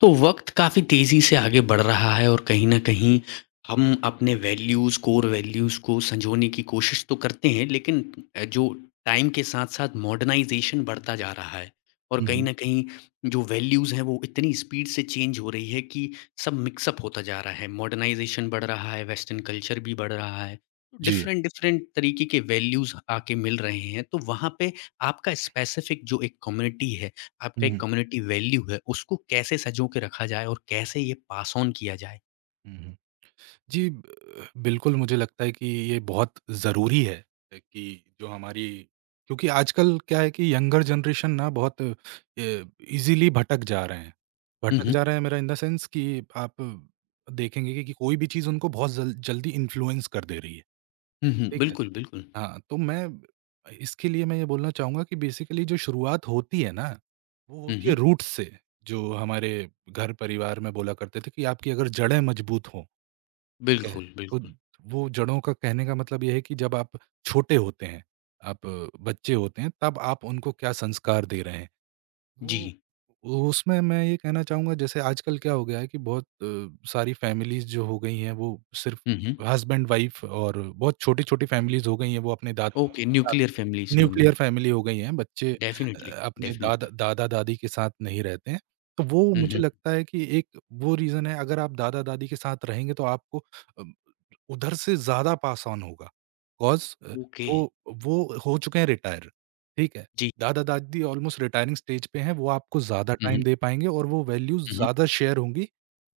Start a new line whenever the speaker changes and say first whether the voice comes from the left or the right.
left: तो वक्त काफ़ी तेज़ी से आगे बढ़ रहा है और कहीं न कहीं हम अपने वैल्यूज़, कोर वैल्यूज़ को सँजोने की कोशिश तो करते हैं लेकिन जो टाइम के साथ-साथ मॉडर्नाइज़ेशन बढ़ता जा रहा है और
right: हुँ,
left: कहीं
right: हुँ।
left: न कहीं जो वैल्यूज़ हैं वो इतनी स्पीड से चेंज हो रही है कि सब मिक्स अप होता जा रहा है। मॉडर्नाइज़ेशन बढ़ रहा है, वेस्टर्न कल्चर भी बढ़ रहा है।
right: जी।
left: डिफ़रेंट डिफ़रेंट तरीके के वैल्यूज़ आके मिल रहे हैं। तो वहाँ पे आपका स्पेसिफ़िक जो एक कम्युनिटी है
right: हुँ,
left: आपका एक
right: हुँ,
left: कम्युनिटी वैल्यू है, उसको कैसे सँजो के रखा जाए और कैसे ये पास ऑन किया जाए?
right: हुँ, हुँ। जी, ब बिल्कुल मुझे लगता है कि ये बहुत ज़रूरी है, कि जो हमारी, क्योंकि आजकल क्या है कि यंगर जनरेशन ना बहुत ईज़िली भटक जा रहे हैं।
left: हुँ,
right: भटक
left: हुँ।
right: जा रहे हैं मेरा इन द सेंस कि आप देखेंगे कि कोई भी चीज़ उनको बहुत जल जल्दी इन्फ्लुएंस कर दे रही है,
left: हुँ, हुँ।
right: ठीक है?
left: बिल्कुल, बिल्कुल।
right: हाँ, तो मैं, इसके लिए मैं ये बोलना चाहूँगा कि बेसिकली जो शुरुआत होती है ना, वो
left: हुँ,
right: होती है
left: हुँ।
right: रूट्स से, जो हमारे घर-परिवार में बोला करते थे कि आपकी अगर जड़ें मजबूत हों, ठीक है?
left: बिल्कुल,
right: तो
left: बिल्कुल।
right: वो जड़ों का कहने का मतलब ये है कि जब आप छोटे होते हैं, आप बच्चे होते हैं, तब आप उनको क्या संस्कार दे रहे हैं। वो
left: जी।
right: उसमें मैं ये कहना चाहूँगा जैसे आजकल क्या हो गया है कि बहुत सारी फैमिलीज़ जो हो गई हैं वो सिर्फ़
left: हुँ, हुँ।
right: हस्बैंड-वाइफ़ और बहुत छोटी-छोटी फैमिलीज़ हो गई हैं, वो अपने दादा
left: ओके,
right: साथ,
left: nuclear families you
right: nuclear
left: mean.
right: Family हो गई हैं, बच्चे
left: डेफ़िनिटली,
right: अपने
left: डेफ़िनिटली।
right: दादा-दादी के साथ नहीं रहते हैं। तो वो
left: हुँ,
right: मुझे
left: हुँ।
right: लगता है कि एक वो रीज़न है, अगर आप दादा-दादी के साथ रहेंगे तो आपको अ उधर से ज़्यादा पास ऑन होगा। Cause
left: okay.
right: वो वो हो चुके हैं रिटायर, ठीक है?
left: जी।
right: दादा-दादी ऑलमोस्ट रिटायरिंग स्टेज पे हैं, वो आपको ज़्यादा
left: हुँ,
right: टाइम
left: हुँ।
right: दे पाएँगे और वो वैल्यूज़
left: हुँ, हुँ।
right: ज़्यादा शेयर होंगी।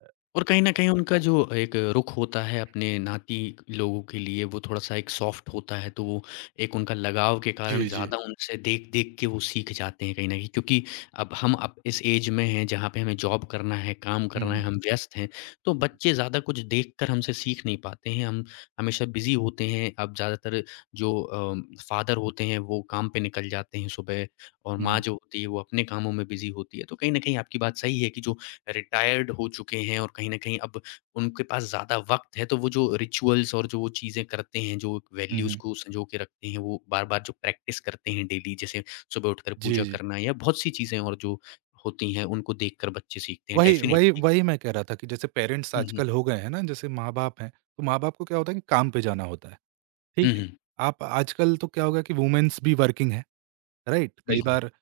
right: अ,
left: और कहीं न कहीं उनका जो एक रुख होता है अपने नाती लोगों के लिए वो थोड़ा-सा एक सॉफ्ट होता है, तो वो एक उनका लगाव के कारण
right: जी, जी।
left: ज़्यादा उनसे देख-देख के वो सीख जाते हैं कहीं न कहीं क्योंकि अब इस एज में हैं जहाँ पे हमें जॉब करना है, काम
right: हुँ,
left: करना है,
right: हुँ।
left: हम व्यस्त हैं, तो
right: हुँ,
left: बच्चे ज़्यादा कुछ देखकर हमसे सीख नहीं पाते हैं, हम हमेशा बिज़ी होते हैं। अब ज़्यादातर जो फादर होते हैं वो काम पे निकल जाते हैं सुबह और माँ
right: हुँ,
left: जो होती है वो अपने कामों में बिज़ी होती है, तो कहीं न कहीं आपकी बात सही है कि जो रिटायर्ड हो चुके हैं और कहीं न कहीं अब उनके पास ज़्यादा वक़्त है, तो वो जो रिचुअल्स और जो वो चीज़ें करते हैं, जो
right: हुँ,
left: वैल्यूज़
right: हुँ।
left: को सँजो के रखते हैं, वो बार-बार जो प्रैक्टिस करते हैं डेली, जैसे सुबह उठकर
right: जी,
left: पूजा
right: जी।
left: करना या बहुत सी चीज़ें और जो होती हैं, उनको देखकर बच्चे सीखते हैं
right: वही वही
left: डेफ़िनिटली।
right: वही मैं कह रहा था कि जैसे पेरेंट्स
left: हुँ, हुँ।
right: आजकल हो गए हैं ना, जैसे माँ-बाप हैं, तो माँ-बाप को क्या होता है कि काम पे जाना होता है,
left: हुँ,
right: ठीक है?
left: हुँ।
right: आप आजकल तो क्या होगा कि वुमेन्स भी वर्किंग हैं। राइट, कई
left: बिल्कुल।
right: बार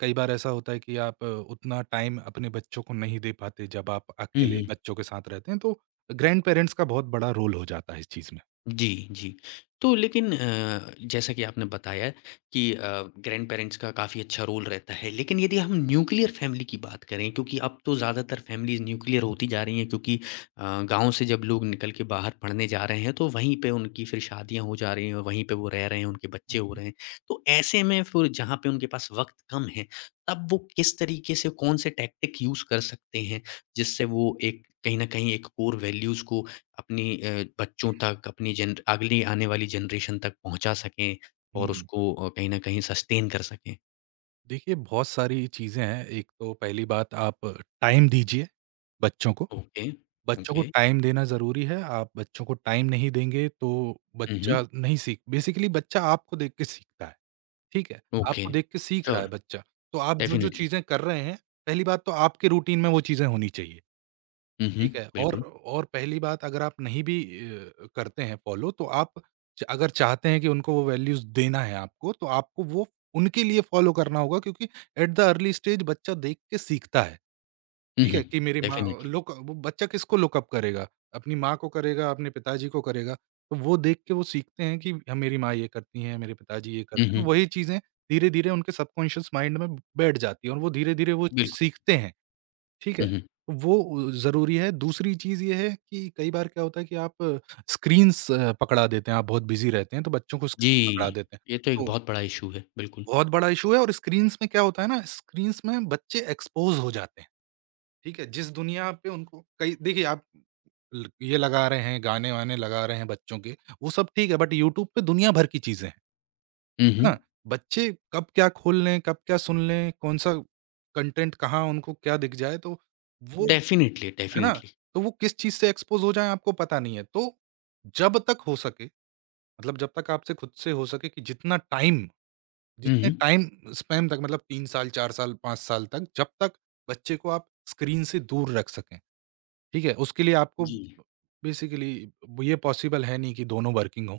right: कई बार ऐसा होता है कि आप उतना टाइम अपने बच्चों को नहीं दे पाते, जब आप
left: हुँ,
right: अकेले
left: हुँ।
right: बच्चों के साथ रहते हैं तो ग्रैंड पेरेंट्स का बहुत बड़ा रोल हो जाता है इस चीज़ में।
left: जी, जी। तो लेकिन जैसा कि आपने बताया कि ग्रैंड-पेरेंट्स का काफ़ी अच्छा रोल रहता है, लेकिन यदि हम न्यूक्लियर फैमिली की बात करें क्योंकि अब तो ज़्यादातर फैमिलीज़ न्यूक्लियर होती जा रही हैं क्योंकि गाँव से जब लोग निकल के बाहर पढ़ने जा रहे हैं, तो वहीं पे उनकी फिर शादियाँ हो जा रही हैं और वहीं पे वो रह रहे हैं, उनके बच्चे हो
right: हुँ।
left: रहे हैं। तो ऐसे में फिर जहाँ पे उनके पास वक़्त कम है, तब वो किस तरीके से कौन से टैक्टिक यूज़ कर सकते हैं, जिससे वो एक कहीं न कहीं एक कोर वैल्यूज़ को अपनी बच्चों तक, अपनी जेन अगली आने वाली जनरेशन तक पहुँचा सकें और
right: हुँ,
left: उसको कहीं न कहीं सस्टेन कर सकें।
right: देखिए बहुत सारी चीज़ें हैं। एक तो पहली बात, आप टाइम दीजिए बच्चों को।
left: ओके,
right: बच्चों को
left: ओके।
right: टाइम देना ज़रूरी है। आप बच्चों को टाइम नहीं देंगे तो
left: हुँ, हुँ।
right: बच्चा नहीं सीख, बेसिकली बच्चा आपको देख के सीखता है, ठीक है?
left: ओके।
right: आपको देख के सीख रहा है
left: श्योर,
right: बच्चा। तो आप जो-जो
left: डेफ़िनिटली।
right: चीज़ें कर रहे हैं, पहली बात तो आपके रूटीन में वो चीज़ें होनी चाहिए।
left: हुँ, हुँ,
right: ठीक है, और
left: बिल्कुल।
right: पहली बात, अगर आप नहीं भी करते हैं फ़ॉलो, तो आप च अगर चाहते हैं कि उनको वो वैल्यूज़ देना है आपको, तो आपको वो उनके लिए फ़ॉलो करना होगा क्योंकि एट द अर्ली स्टेज बच्चा देख के सीखता है,
left: हुँ,
right: ठीक
left: हुँ,
right: है? कि मेरी माँ,
left: डेफ़िनिटली।
right: लुक, वो बच्चा किसको लुक अप करेगा? अपनी माँ को करेगा, अपने पिताजी को करेगा, तो वो देख के वो सीखते हैं कि ह मेरी माँ ये करती हैं, मेरे पिताजी ये करते
left: हुँ,
right: हैं, तो
left: हुँ,
right: वही चीज़ें धीरे-धीरे उनके सबकॉन्शियस माइंड में बैठ जाती हैं और वो धीरे-धीरे वो चीज़
left: बिल्कुल।
right: सीखते हैं। ठीक है?
left: हुँ, हुँ।
right: वो ज़रूरी है। दूसरी चीज़ ये है कि कई बार क्या होता है कि आप स्क्रीन्स पकड़ा देते हैं, आप बहुत बिज़ी रहते हैं, तो बच्चों को स्क्रीन पकड़ा
left: जी,
right: देते हैं।
left: ये तो एक
right: तो
left: बहुत बड़ा इश्यू है, बिल्कुल।
right: बहुत बड़ा इश्यू है, और स्क्रीन्स में क्या होता है ना, स्क्रीन्स में बच्चे एक्सपोज़ हो जाते हैं, ठीक है? जिस दुनिया पे उनको, कई, देखिए, आप ल ये लगा रहे हैं, गाने-वाने लगा रहे हैं बच्चों के, वो सब ठीक है, बट यूट्यूब पे दुनिया भर की चीज़ें हैं,
left: हुँ,
right: है
left: हुँ।
right: ना? बच्चे कब क्या खोल लें, कब क्या सुन लें, कौन-सा कंटेंट कहाँ उनको क्या दिख जाए, तो वो,
left: डेफ़िनिटली,
right: है ना?
left: डेफ़िनिटली।
right: तो वो किस चीज़ से एक्सपोज़ हो जाएँ आपको पता नहीं है। तो जब तक हो सके, मतलब जब तक आपसे खुद से हो सके कि जितना टाइम
left: हुँ,
right: जितने
left: हुँ।
right: टाइम स्पैन तक, मतलब 3 साल, 4 साल, 5 साल तक जब तक बच्चे को आप स्क्रीन से दूर रख सकें, ठीक है? उसके लिए आपको
left: जी।
right: बेसिकली, ये पॉसिबल है नहीं कि दोनों वर्किंग हों,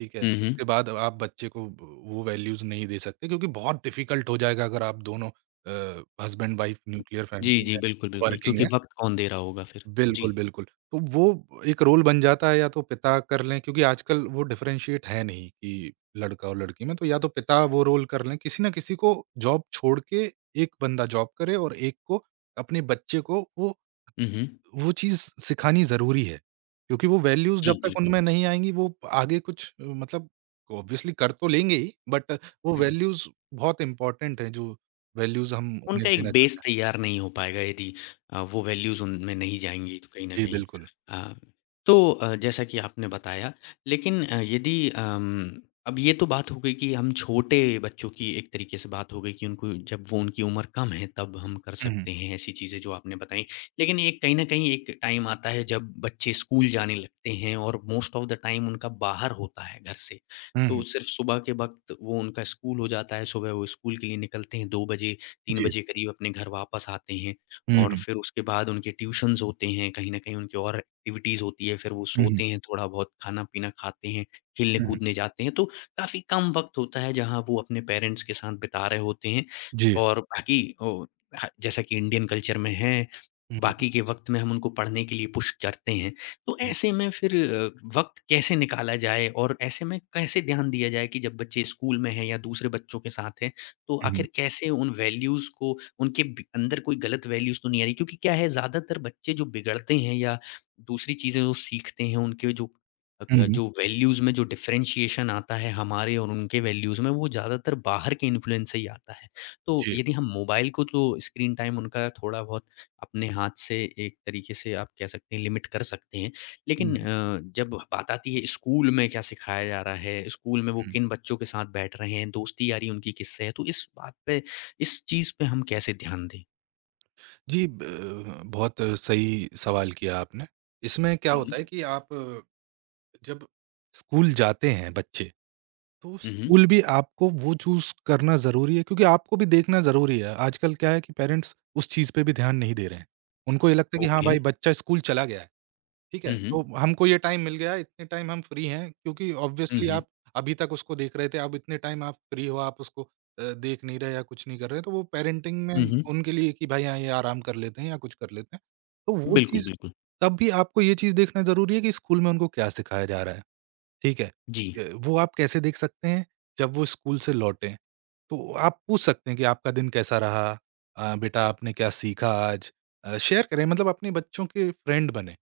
right: ठीक है?
left: हुँ, हुँ।
right: उसके बाद आप बच्चे को वो वैल्यूज़ नहीं दे सकते क्योंकि बहुत डिफ़िकल्ट हो जाएगा अगर आप दोनों हस्बैंड-वाइफ न्यूक्लियर
left: जी,
right: फैमिली
left: जी,
right: में
left: बिल्कुल, बिल्कुल,
right: वर्किंग
left: क्योंकि
right: हैं।
left: वक़्त कौन दे रहा होगा फिर?
right: बिल्कुल,
left: जी।
right: बिल्कुल। तो वो एक रोल बन जाता है, या तो पिता कर लें, क्योंकि आजकल वो डिफरेंशिएट है नहीं कि लड़का और लड़की में, तो या तो पिता वो रोल कर लें, किसी न किसी को जॉब छोड़ के एक बंदा जॉब करे और एक को अपने बच्चे को
left: हुँ, हुँ।
right: वो चीज़ सिखानी ज़रूरी है। क्योंकि वो वैल्यूज़ जब
left: जी,
right: तक
left: बिल्कुल।
right: उनमें नहीं आएँगी, वो आगे कुछ मतलब ऑब्वियसली कर तो लेंगे ही, बट वो
left: हुँ, हुँ।
right: वैल्यूज़ बहुत इम्पोर्टेंट हैं, जो वैल्यूज़ हम उन्हें
left: उनका
right: देना
left: एक बेस
right: चाहते हैं।
left: तैयार नहीं हो पाएगा यदि वो वैल्यूज़ उनमें नहीं जाएँगी तो कहीं न
right: जी,
left: कहीं।
right: बिल्कुल।
left: अ, तो जैसा कि आपने बताया लेकिन यदि अब ये तो बात हो गई कि हम छोटे बच्चों की एक तरीके से बात हो गई कि उनको जब वो उनकी उम्र कम है तब हम कर
right: हुँ, हुँ।
left: सकते हैं ऐसी चीज़ें जो आपने बताई। लेकिन एक कहीं न कहीं एक टाइम आता है जब बच्चे स्कूल जाने लगते हैं और मोस्ट ऑफ द टाइम उनका बाहर होता है घर से।
right: हुँ,
left: तो
right: हुँ।
left: सिर्फ़ सुबह के वक़्त वो उनका स्कूल हो जाता है, सुबह वो स्कूल के लिए निकलते हैं 2 बजे 3
right: जी।
left: बजे करीब अपने घर वापस आते हैं
right: हुँ,
left: और
right: हुँ।
left: फिर उसके बाद उनके ट्यूशन्स होते हैं, कहीं न कहीं उनकी और एक्टिविटीज़ होती है, फिर वो
right: हुँ, हुँ।
left: सोते हैं, थोड़ा बहुत खाना-पीना खाते हैं,
right: हुँ।
left: खेलने-कूदने जाते हैं, तो काफ़ी कम वक़्त होता है जहाँ वो अपने पेरेंट्स के साथ बिता रहे होते हैं
right: जी।
left: और बाकी ओ ह जैसा कि इंडियन कल्चर में है,
right: हुँ,
left: बाकी के वक़्त में हम उनको पढ़ने के लिए पुश करते हैं। तो
right: हुँ,
left: ऐसे में फिर वक़्त कैसे निकाला जाए और ऐसे में कैसे ध्यान दिया जाए कि जब बच्चे स्कूल में हैं या दूसरे बच्चों के साथ हैं तो
right: हुँ,
left: आखिर कैसे उन वैल्यूज़ को उनके बी अंदर कोई गलत वैल्यूज़ तो नहीं आ रही? क्योंकि क्या है ज़्यादातर बच्चे जो बिगड़ते हैं या दूसरी चीज़ें जो सीखते हैं उनके जो
right: हुँ, हुँ।
left: जो वैल्यूज़ में जो डिफ़रेंशिएशन आता है हमारे और उनके वैल्यूज़ में वो ज़्यादातर बाहर के इन्फ्लुएंस से ही आता है। तो
right: जी।
left: यदि हम मोबाइल को तो स्क्रीन टाइम उनका थोड़ा-बहुत अपने हाथ से एक तरीके से आप कह सकते हैं लिमिट कर सकते हैं।
right: हुँ,
left: लेकिन
right: हुँ,
left: जब बात आती है स्कूल में क्या सिखाया जा रहा है, स्कूल में वो
right: हुँ।
left: किन बच्चों के साथ बैठ रहे हैं, दोस्ती-यारी उनकी किससे है, तो इस बात पे इस चीज़ पे हम कैसे ध्यान दें?
right: जी, ब बहुत सही सवाल किया आपने। इसमें क्या
left: हुँ,
right: होता है
left: हुँ।
right: कि आप जब स्कूल जाते हैं बच्चे, तो
left: हुँ, हुँ।
right: स्कूल भी आपको वो चूज़ करना ज़रूरी है क्योंकि आपको भी देखना ज़रूरी है। आजकल क्या है कि पेरेंट्स उस चीज़ पे भी ध्यान नहीं दे रहे हैं। उनको ये लगता है कि हाँ
left: ओके।
right: भाई, बच्चा स्कूल चला गया है। ठीक है?
left: हुँ,
right: तो
left: हुँ।
right: हमको ये टाइम मिल गया है, इतने टाइम हम फ्री हैं, क्योंकि
left: हुँ,
right: ऑब्वियसली
left: हुँ।
right: आप अभी तक उसको देख रहे थे, अब इतने टाइम आप फ्री हो, आप उसको देख नहीं रहे या कुछ नहीं कर रहे, तो वो पेरेंटिंग में
left: हुँ, हुँ।
right: उनके लिए कि भाई हाँ, ये आराम कर लेते हैं या कुछ कर लेते हैं। तो वो
left: बिल्कुल,
right: चीज़,
left: बिल्कुल।
right: तब भी आपको ये चीज़ देखना ज़रूरी है कि स्कूल में उनको क्या सिखाया जा रहा है, ठीक है?
left: जी।
right: वो आप कैसे देख सकते हैं? जब वो स्कूल से लौटें। तो आप पूछ सकते हैं कि आपका दिन कैसा रहा? बेटा आपने क्या सीखा आज? शेयर करें, मतलब अपने बच्चों के फ्रेंड बनें,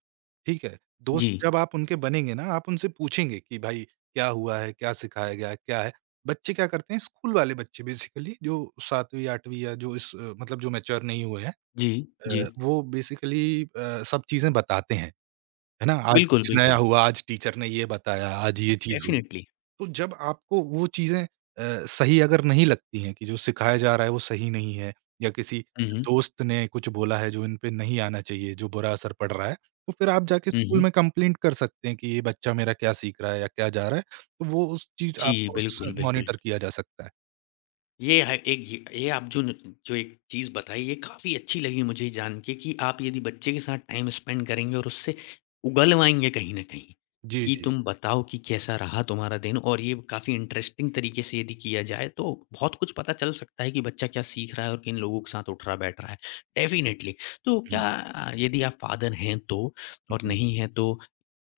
right: ठीक है? दोस्त
left: जी।
right: जब आप उनके बनेंगे ना, आप उनसे पूछेंगे कि भाई क्या हुआ है? क्या सिखाया गया है? क्या है? बच्चे क्या करते हैं, स्कूल वाले बच्चे, बेसिकली जो 7वीं 8वीं या जो इस मतलब जो मैच्योर नहीं हुए हैं,
left: जी,
right: अ,
left: जी।
right: वो बेसिकली सब चीज़ें बताते हैं, है ना? आज
left: बिल्कुल,
right: कुछ नया
left: बिल्कुल।
right: हुआ, आज टीचर ने ये बताया, आज ये चीज़ हुई।
left: डेफ़िनिटली।
right: तो जब आपको वो चीज़ें सही अगर नहीं लगती हैं कि जो सिखाया जा रहा है वो सही नहीं है या किसी
left: हुँ, हुँ।
right: दोस्त ने कुछ बोला है जो इन पे नहीं आना चाहिए, जो बुरा असर पड़ रहा है, तो फिर आप जाके
left: हुँ,
right: स्कूल
left: हुँ।
right: में कंप्लेंट कर सकते हैं कि ये बच्चा मेरा क्या सीख रहा है या क्या जा रहा है, तो वो, उस चीज़,
left: जी,
right: आपको उस
left: बिल्कुल, बिल्कुल।
right: मॉनिटर किया जा सकता है।
left: ये है एक ये आप जो न जो एक चीज़ बताई ये काफ़ी अच्छी लगी मुझे जान के कि आप यदि बच्चे के साथ टाइम स्पेंड करेंगे और उससे उगलवाएँगे कहीं न कहीं,
right: जी,
left: कि
right: जी, जी।
left: तुम बताओ कि कैसा रहा तुम्हारा दिन और ये काफ़ी इंटरेस्टिंग तरीके से यदि किया जाए तो बहुत कुछ पता चल सकता है कि बच्चा क्या सीख रहा है और किन लोगों के साथ उठ रहा बैठ रहा है। डेफ़िनेटली, तो
right: हुँ,
left: क्या यदि आप फ़ादर हैं तो
right: हुँ,
left: और
right: हुँ।
left: नहीं हैं तो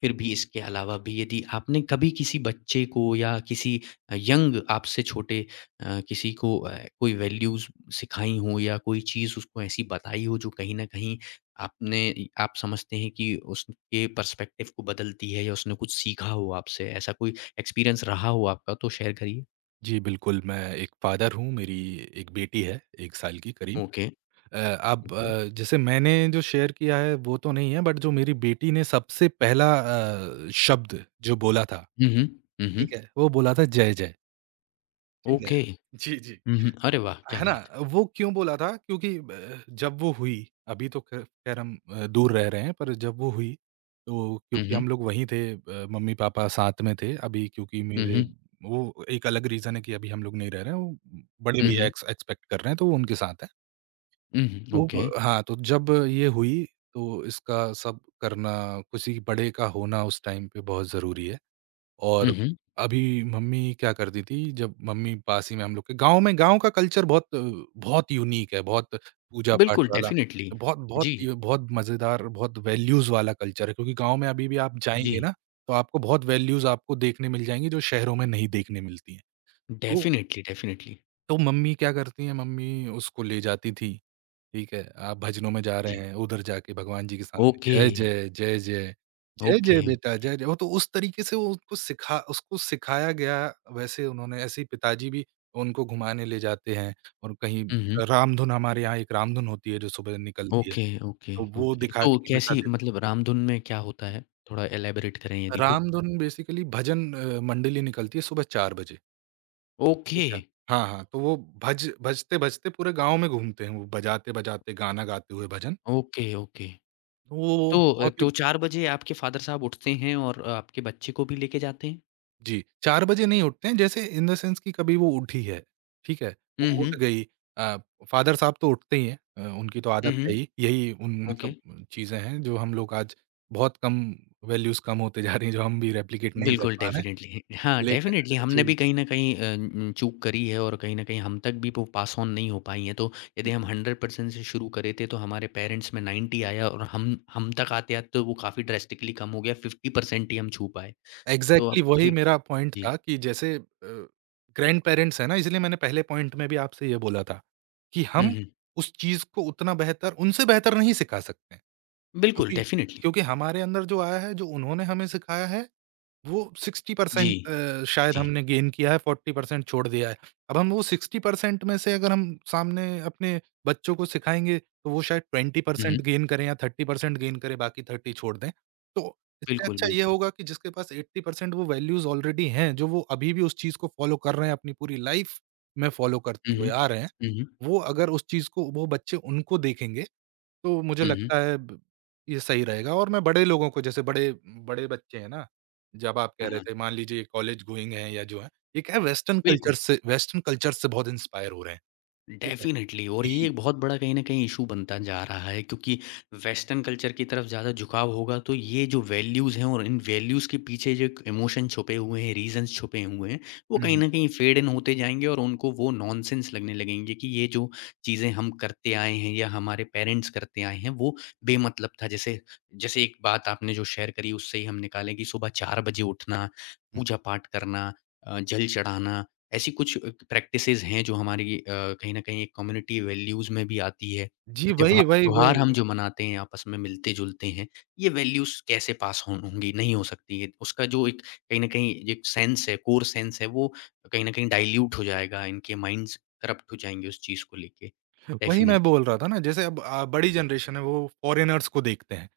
left: फिर भी इसके अलावा भी यदि आपने कभी किसी बच्चे को या किसी यंग आपसे छोटे किसी को कोई वैल्यूज़ सिखाई हो या कोई चीज़ उसको ऐसी बताई हो जो कहीं न कहीं आपने आप समझते हैं कि उसके पर्सपेक्टिव को बदलती है या उसने कुछ सीखा हो आपसे, ऐसा कोई एक्सपीरियंस रहा हो आपका तो शेयर करिए?
right: जी, बिल्कुल, मैं एक फादर हूँ, मेरी एक बेटी है, 1 साल की करीब।
left: ओके,
right: अ, अब
left: ओके।
right: जैसे मैंने जो शेयर किया है वो तो नहीं है, बट जो मेरी बेटी ने सबसे पहला शब्द जो बोला था,
left: हुँ, हुँ। हुँ, हुँ।
right: ठीक है? वो बोला था जय जय, ठीक है?
left: ओके। हुँ,
right: जी, जी।
left: हुँ। अरे वाह! क्या
right: है ना?
left: बात है।
right: वो क्यों बोला था, क्योंकि जब वो हुई, अभी तो ख खैर हम दूर रह रहे हैं, पर जब वो हुई, तो
left: हुँ,
right: क्योंकि
left: हुँ।
right: हम लोग वहीं थे, मम्मी-पापा साथ में थे, अभी क्योंकि
left: हुँ,
right: मेरे,
left: हुँ।
right: वो एक अलग रीज़न है कि अभी हम लोग नहीं रह रहे हैं, वो बड़े
left: हुँ,
right: भैया
left: हुँ।
right: एक्सपेक्ट कर रहे हैं तो वो उनके साथ हैं।
left: हुँ, हुँ।
right: तो
left: ओके।
right: ब हाँ, तो जब ये हुई, तो इसका सब करना, किसी बड़े का होना उस टाइम पे बहुत ज़रूरी है।
left: हुँ,
right: और
left: हुँ।
right: अभी मम्मी क्या करती थी, जब मम्मी पास ही में, हम लोग के गाँव में, गाँव का कल्चर बहुत बहुत यूनिक है, बहुत पूजा-पाठ
left: बिल्कुल,
right: वाला,
left: डेफ़िनिटली।
right: बहुत बहुत
left: जी।
right: ये बहुत मज़ेदार, बहुत वैल्यूज़ वाला कल्चर है, क्योंकि गाँव में अभी भी आप जाएँगे
left: जी,
right: ना, तो आपको बहुत वैल्यूज़ आपको देखने मिल जाएँगी, जो शहरों में नहीं देखने मिलती हैं। तो
left: डेफ़िनेटली, डेफ़िनेटली।
right: तो मम्मी क्या करती हैं, मम्मी उसको ले जाती थी, ठीक है, आप भजनों में जा रहे
left: जी,
right: हैं, उधर जाके भगवान जी के सामने
left: ओके,
right: जय जय, जय जय, जय
left: ओके।
right: जय बेटा जय जय, वो तो उस तरीके से वो उसको सिखा उसको सिखाया गया। वैसे उन्होंने ऐसे ही, पिताजी भी उनको घुमाने ले जाते हैं, और कहीं,
left: हुँ, हुँ।
right: रामधुन, हमारे यहाँ एक रामधुन होती है जो सुबह निकलती है,
left: ओके, ओके,
right: तो वो
left: ओके।
right: दिखा के
left: तो
right: कि बेटा
left: कैसी
right: देखो,
left: मतलब रामधुन में क्या होता है? थोड़ा इलैबोरेट करें यदि तो?
right: रामधुन बेसिकली भजन मंडली निकलती है सुबह 4 बजे,
left: ओके,
right: ठीक है। हाँ, हाँ, तो वो भज भजते-भजते पूरे गाँव में घूमते हैं, वो बजाते-बजाते गाना गाते हुए भजन,
left: ओके, ओके।
right: तो वो
left: तो
right: बहुत ही,
left: तो 4 बजे आपके फ़ादर साहब उठते हैं और आपके बच्चे को भी लेके जाते हैं?
right: जी, 4 बजे नहीं उठते हैं, जैसे इन द सेंस कि कभी वो उठी है, ठीक है? वो
left: हुँ,
right: उठ
left: हुँ।
right: गई, अ, फ़ादर साहब तो उठते ही हैं, उनकी तो आदत
left: हुँ,
right: है
left: हुँ।
right: ही, यही उन,
left: ओके।
right: मतलब चीज़ें हैं जो हम लोग आज बहुत कम, वैल्यूज़ कम होते जा रही हैं, जो हम भी रेप्लिकेट नहीं कर
left: बिल्कुल,
right: पा रहे हैं,
left: डेफ़िनेटली। हाँ,
right: लेकिन,
left: डेफ़िनेटली हमने
right: जी,
left: भी कहीं न कहीं चूक करी है और कहीं न कहीं हम तक भी वो पास ऑन नहीं हो पाई हैं। तो
right: हुँ,
left: यदि हम
right: हुँ।
left: 100% से शुरू करे थे, तो हमारे पेरेंट्स में 90 आया और हम तक आते-आते तो वो काफ़ी ड्रास्टिकली कम हो गया, 50% ही हम छू पाए। तो
right: एग्ज़ैक्टली
left: अब
right: वही
left: अभी
right: मेरा पॉइंट
left: जी।
right: था कि जैसे ग्रैंडपेरेंट्स हैं ना, इसलिए मैंने पहले पॉइंट में भी आपसे ये बोला था कि
left: हुँ,
right: हम
left: हुँ।
right: उस चीज़ को उतना बेहतर उनसे बेहतर नहीं सिखा सकते हैं।
left: बिल्कुल,
right: क्योंकि
left: डेफ़िनेटली।
right: क्योंकि हमारे अंदर जो आया है, जो उन्होंने हमें सिखाया है, वो
left: जी,
right: 60% शायद
left: जी।
right: हमने गेन किया है, 40% छोड़ दिया है। अब हम वो 60% में से अगर हम सामने अपने बच्चों को सिखाएँगे, तो वो शायद
left: हुँ, हुँ।
right: 20% गेन करें या 30% गेन करें, बाकी 30 छोड़ दें। तो इससे
left: बिल्कुल,
right: अच्छा ये
left: बिल्कुल।
right: होगा कि जिसके पास 80% वो वैल्यूज़ ऑलरेडी हैं, जो वो अभी भी उस चीज़ को फ़ॉलो कर रहे हैं, अपनी पूरी लाइफ़ में फ़ॉलो करते
left: हुँ, हुँ।
right: हुए आ रहे हैं,
left: हुँ, हुँ।
right: वो अगर उस चीज़ को वो बच्चे उनको देखेंगे तो मुझे
left: हुँ, हुँ।
right: लगता है, ब ये सही रहेगा। और मैं बड़े लोगों को, जैसे बड़े, बड़े बच्चे हैं ना, जब आप कह
left: हाँ,
right: रहे
left: हाँ।
right: थे, मान लीजिए कॉलेज गोइंग हैं या जो हैं, ये क्या है,
left: बिल्कुल।
right: वेस्टर्न कल्चर से बहुत इंस्पायर हो रहे हैं। ठीक है।
left: डेफ़िनेटली और ये
right: कि,
left: एक बहुत बड़ा कहीं न कहीं इश्यू बनता जा रहा है क्योंकि वेस्टर्न कल्चर की तरफ ज़्यादा झुकाव होगा तो ये जो वैल्यूज़ हैं और इन वैल्यूज़ के पीछे जो एक इमोशन छुपे हुए हैं, रीज़न्स छुपे हुए हैं, वो कहीं
right: हुँ,
left: न कहीं फेड इन होते जाएँगे और उनको वो नॉनसेंस लगने लगेंगे कि ये जो चीज़ें हम करते आए हैं या हमारे पेरेंट्स करते आए हैं, वो बेमतलब था। जैसे जैसे एक बात आपने जो शेयर करी उससे ही हम निकालें कि सुबह 4 बजे उठना,
right: हुँ।
left: पूजा-पाठ करना जल चढ़ाना ऐसी कुछ प्रैक्टिसेज़ हैं जो हमारी कहीं न कहीं कम्युनिटी वैल्यूज़ में भी आती है।
right: जी, वही, वही,
left: त्योहार हम
right: वही।
left: जो मनाते हैं, आपस में मिलते-जुलते हैं, ये वैल्यूज़ कैसे पास होंगी, नहीं हो सकती है। उसका जो एक कहीं न कहीं एक सेंस है, कोर सेंस है, वो कहीं न कहीं डाइल्यूट हो जाएगा, इनके माइंड्स करप्ट हो जाएँगे उस चीज़ को लेके,
right: वही मैं
left: डेफ़िनिटली।
right: बोल रहा था ना, जैसे अब बड़ी जनरेशन है वो फॉरेनर्स को देखते हैं,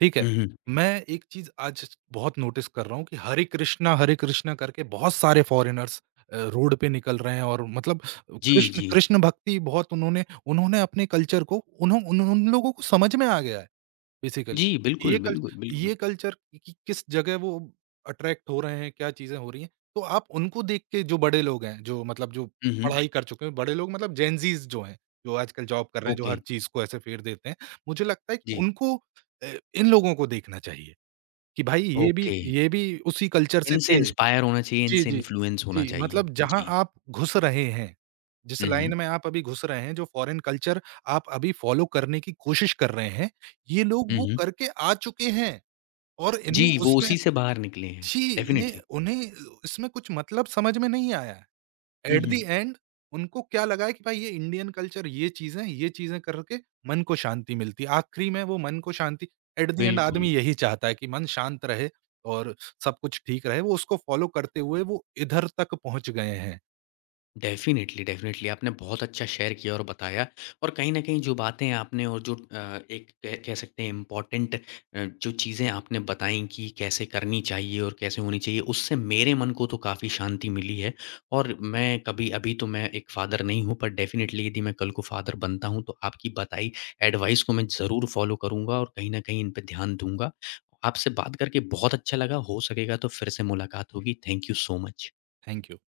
right: ठीक है?
left: हुँ, हुँ।
right: मैं एक चीज़ आज बहुत नोटिस कर रहा हूँ कि हरे कृष्णा करके बहुत सारे फॉरेनर्स रोड पे निकल रहे हैं, और मतलब
left: जी,
right: कृष्ण
left: जी।
right: कृष्ण भक्ति बहुत, उन्होंने उन्होंने अपने कल्चर को, उन्हों उन उन लोगों को समझ में आ गया है। बेसिकली।
left: जी,
right: ये
left: बिल्कुल,
right: कल
left: बिल्कुल, बिल्कुल।
right: ये कल्चर, कि किस जगह वो अट्रैक्ट हो रहे हैं, क्या चीज़ें हो रही हैं। तो आप उनको देख के, जो बड़े लोग हैं, जो, मतलब जो
left: हुँ, हुँ।
right: पढ़ाई कर चुके हैं, बड़े लोग मतलब जेन ज़ीज़ जो हैं, जो आजकल जॉब कर रहे हैं, जो
left: ओके,
right: हर चीज़ को ऐसे फेर देते हैं। मुझे लगता है कि
left: जी,
right: उनको अ, इन लोगों को देखना चाहिए कि भाई
left: ओके।
right: ये भी उसी कल्चर से
left: इनसे
right: थे।
left: इंस्पायर होना चाहिए,
right: जी,
left: इनसे
right: जी, जी।
left: इन्फ्लुएंस होना
right: जी,
left: चाहिए।
right: मतलब जहाँ
left: जी।
right: आप घुस रहे हैं, जिस
left: हुँ, हुँ।
right: लाइन में आप अभी घुस रहे हैं, जो फॉरेन कल्चर आप अभी फ़ॉलो करने की कोशिश कर रहे हैं, ये लोग
left: हुँ,
right: वो
left: हुँ।
right: करके आ चुके हैं और
left: जी,
right: इन्हें
left: वो
right: उसमें,
left: उसी से बाहर निकले हैं,
right: जी, इन्हें
left: डेफ़िनिटली।
right: उन्हें इसमें कुछ, मतलब समझ में नहीं आया। है।
left: हुँ,
right: एट द
left: हुँ।
right: एंड, उनको क्या लगा है कि भाई ये इंडियन कल्चर, ये चीज़ें करके मन को शांति मिलती है। आखिरी में वो मन को शांति, एट द एंड
left: बिल्कुल।
right: आदमी यही चाहता है कि मन शांत रहे और सब कुछ ठीक रहे। वो उसको फॉलो करते हुए वो इधर तक पहुँच गए हैं।
left: डेफ़िनिटली, डेफ़िनिटली आपने बहुत अच्छा शेयर किया और बताया और कहीं न कहीं जो बातें आपने और जो एक कह कह सकते हैं इम्पोर्टेंट जो चीज़ें आपने बताई कि कैसे करनी चाहिए और कैसे होनी चाहिए, उससे मेरे मन को तो काफ़ी शांति मिली है। और मैं कभी अभी तो मैं एक फ़ादर नहीं हूँ, पर डेफ़िनिटली यदि मैं कल को फ़ादर बनता हूँ, तो आपकी बताई एडवाइस को मैं ज़रूर फ़ॉलो करूँगा और कहीं न कहीं इन पे ध्यान दूँगा। आपसे बात करके बहुत अच्छा लगा, हो सकेगा तो फिर से मुलाकात होगी। Thank you so much.
right: Thank you.